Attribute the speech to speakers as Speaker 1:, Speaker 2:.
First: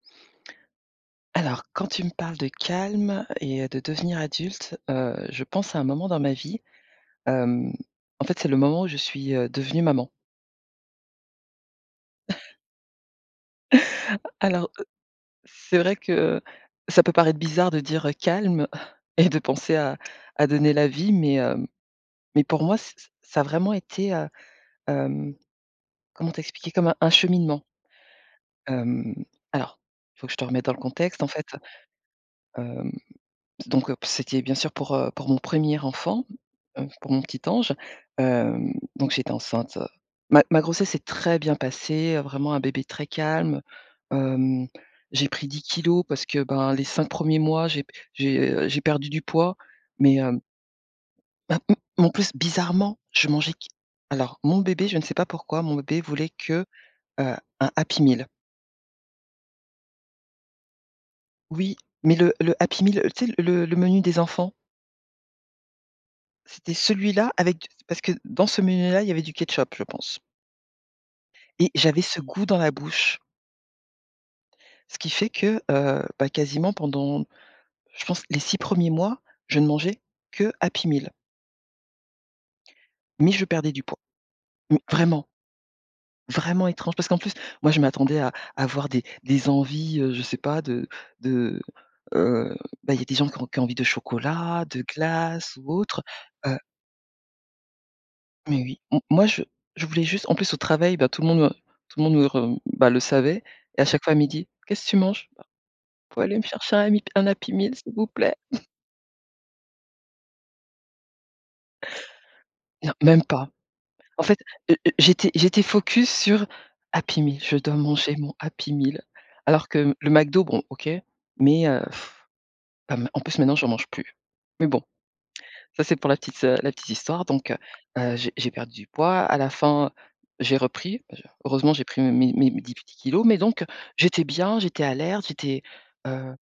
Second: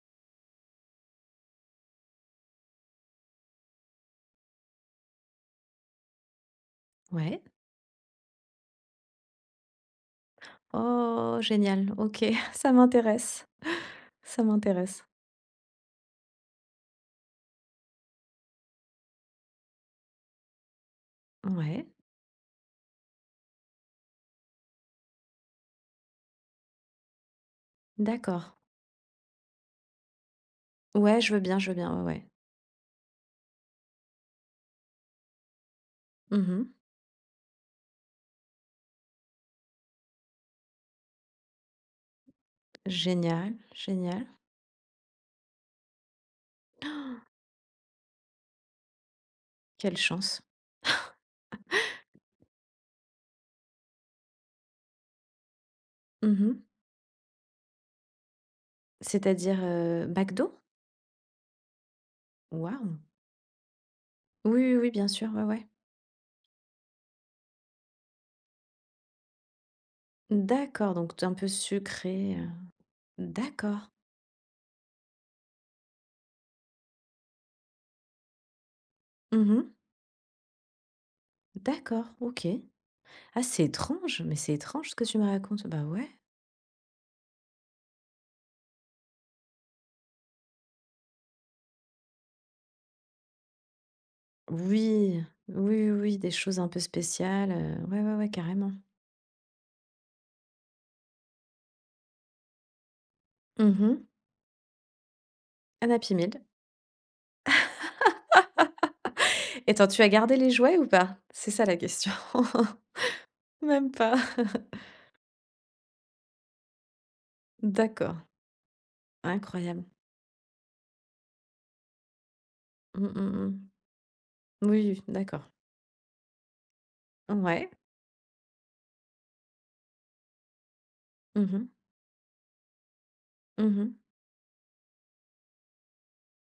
Speaker 1: Alors quand tu me parles de calme et heu, de devenir adulte, heu, je pense à un moment dans ma vie,
Speaker 2: Ouais.
Speaker 1: hem, en fait c'est le moment où je suis, heu, devenue maman.
Speaker 2: Oh, génial! OK, ça m'intéresse. Ça
Speaker 1: Alors, heu,
Speaker 2: m'intéresse.
Speaker 1: c'est vrai que ça peut paraître bizarre de dire: «Calme» et de penser à à donner la vie mais heu
Speaker 2: Ouais.
Speaker 1: mais pour moi ç ç ça a vraiment été, heu, hem, comment t'expliquer? Comme un un cheminement.
Speaker 2: D'accord.
Speaker 1: Hem, alors, il faut que je te remette dans le
Speaker 2: Ouais,
Speaker 1: contexte, en
Speaker 2: je veux
Speaker 1: fait,
Speaker 2: bien, je veux bien. Ouais, ouais.
Speaker 1: hem donc c'était bien sûr pour, heu, pour mon 1er enfant,
Speaker 2: Mmh mh.
Speaker 1: heu, pour mon petit ange, heu donc j'étais enceinte. Ma ma grossesse s'est très bien passée, vraiment un bébé très
Speaker 2: Génial,
Speaker 1: calme.
Speaker 2: génial.
Speaker 1: Hem, j'ai pris 10 kilogrammes parce que ben, les cinq premiers mois, j'ai p j'ai j'ai perdu du poids,
Speaker 2: Quelle
Speaker 1: mais hem
Speaker 2: chance.
Speaker 1: Ben, m en plus bizarrement, je mangeais qu alors, mon bébé, je ne sais pas pourquoi, mon bébé voulait
Speaker 2: Mmh mh.
Speaker 1: que, heu, un Happy Meal.
Speaker 2: C'est à dire, heu, McDo?
Speaker 1: Oui mais le le Happy
Speaker 2: Waouh.
Speaker 1: Meal le tu sais, le le menu des
Speaker 2: Oui,
Speaker 1: enfants?
Speaker 2: oui, oui bien sûr. Ouais, ouais.
Speaker 1: C'était celui-là avec d parce que dans ce menu là, il y avait du ketchup, je pense.
Speaker 2: D'accord, donc t un peu
Speaker 1: Et j'avais ce
Speaker 2: sucré,
Speaker 1: goût
Speaker 2: heu,
Speaker 1: dans la bouche.
Speaker 2: d'accord.
Speaker 1: Ce qui fait que, heu, bah quasiment pendant je pense, les 6 1ers mois,
Speaker 2: Mmh
Speaker 1: je ne
Speaker 2: mh.
Speaker 1: mangeais que Happy Meal.
Speaker 2: D'accord, OK.
Speaker 1: Mais
Speaker 2: Ah
Speaker 1: je
Speaker 2: c'est
Speaker 1: perdais du poids.
Speaker 2: étrange, mais c'est
Speaker 1: Mais,
Speaker 2: étrange ce que tu me
Speaker 1: vraiment.
Speaker 2: racontes. Bah ouais.
Speaker 1: Vraiment étrange, parce qu'en plus, moi je m'attendais à à avoir des des envies, heu, je sais pas, de de, heu ben, il y a des gens qui qui ont envie de chocolat, de
Speaker 2: Oui.
Speaker 1: glace ou
Speaker 2: Oui, oui,
Speaker 1: autre.
Speaker 2: oui, des
Speaker 1: Heu
Speaker 2: choses un peu spéciales, heu, ouais, ouais, ouais
Speaker 1: Mais
Speaker 2: carrément.
Speaker 1: oui, m moi je je voulais juste en plus au travail, bah tout le monde me tout le monde me re bah le savait,
Speaker 2: Mmh
Speaker 1: et à
Speaker 2: mh.
Speaker 1: chaque fois à midi: «Qu'est ce que tu manges?»
Speaker 2: Un Happy
Speaker 1: «Pouvez
Speaker 2: Meal.
Speaker 1: aller me chercher un amip un Happy Meal, s'il vous plaît?».
Speaker 2: Attends, tu as gardé les jouets ou pas? C'est ça la question.
Speaker 1: Non, même pas.
Speaker 2: Même pas!
Speaker 1: En fait, heu heu, j'étais j'étais focus sur Happy Meal, je dois manger
Speaker 2: D'accord,
Speaker 1: mon Happy Meal, alors
Speaker 2: incroyable.
Speaker 1: que le McDo, bon OK, mais heu,
Speaker 2: Mmh,
Speaker 1: hem, en plus
Speaker 2: mmh
Speaker 1: maintenant
Speaker 2: mh.
Speaker 1: j'en mange plus. Mais
Speaker 2: Moui,
Speaker 1: bon,
Speaker 2: oui, d'accord.
Speaker 1: ça c'est pour la petite, heu, la petite histoire. Donc heu
Speaker 2: Ouais.
Speaker 1: heu, j'ai j'ai perdu du poids, à la fin j'ai repris, je
Speaker 2: Mmh mh.
Speaker 1: heureusement j'ai pris mes mes mes 10 petits kilogrammes, mais donc
Speaker 2: Mmh mh.
Speaker 1: j'étais bien, j'étais alerte, j'étais, heu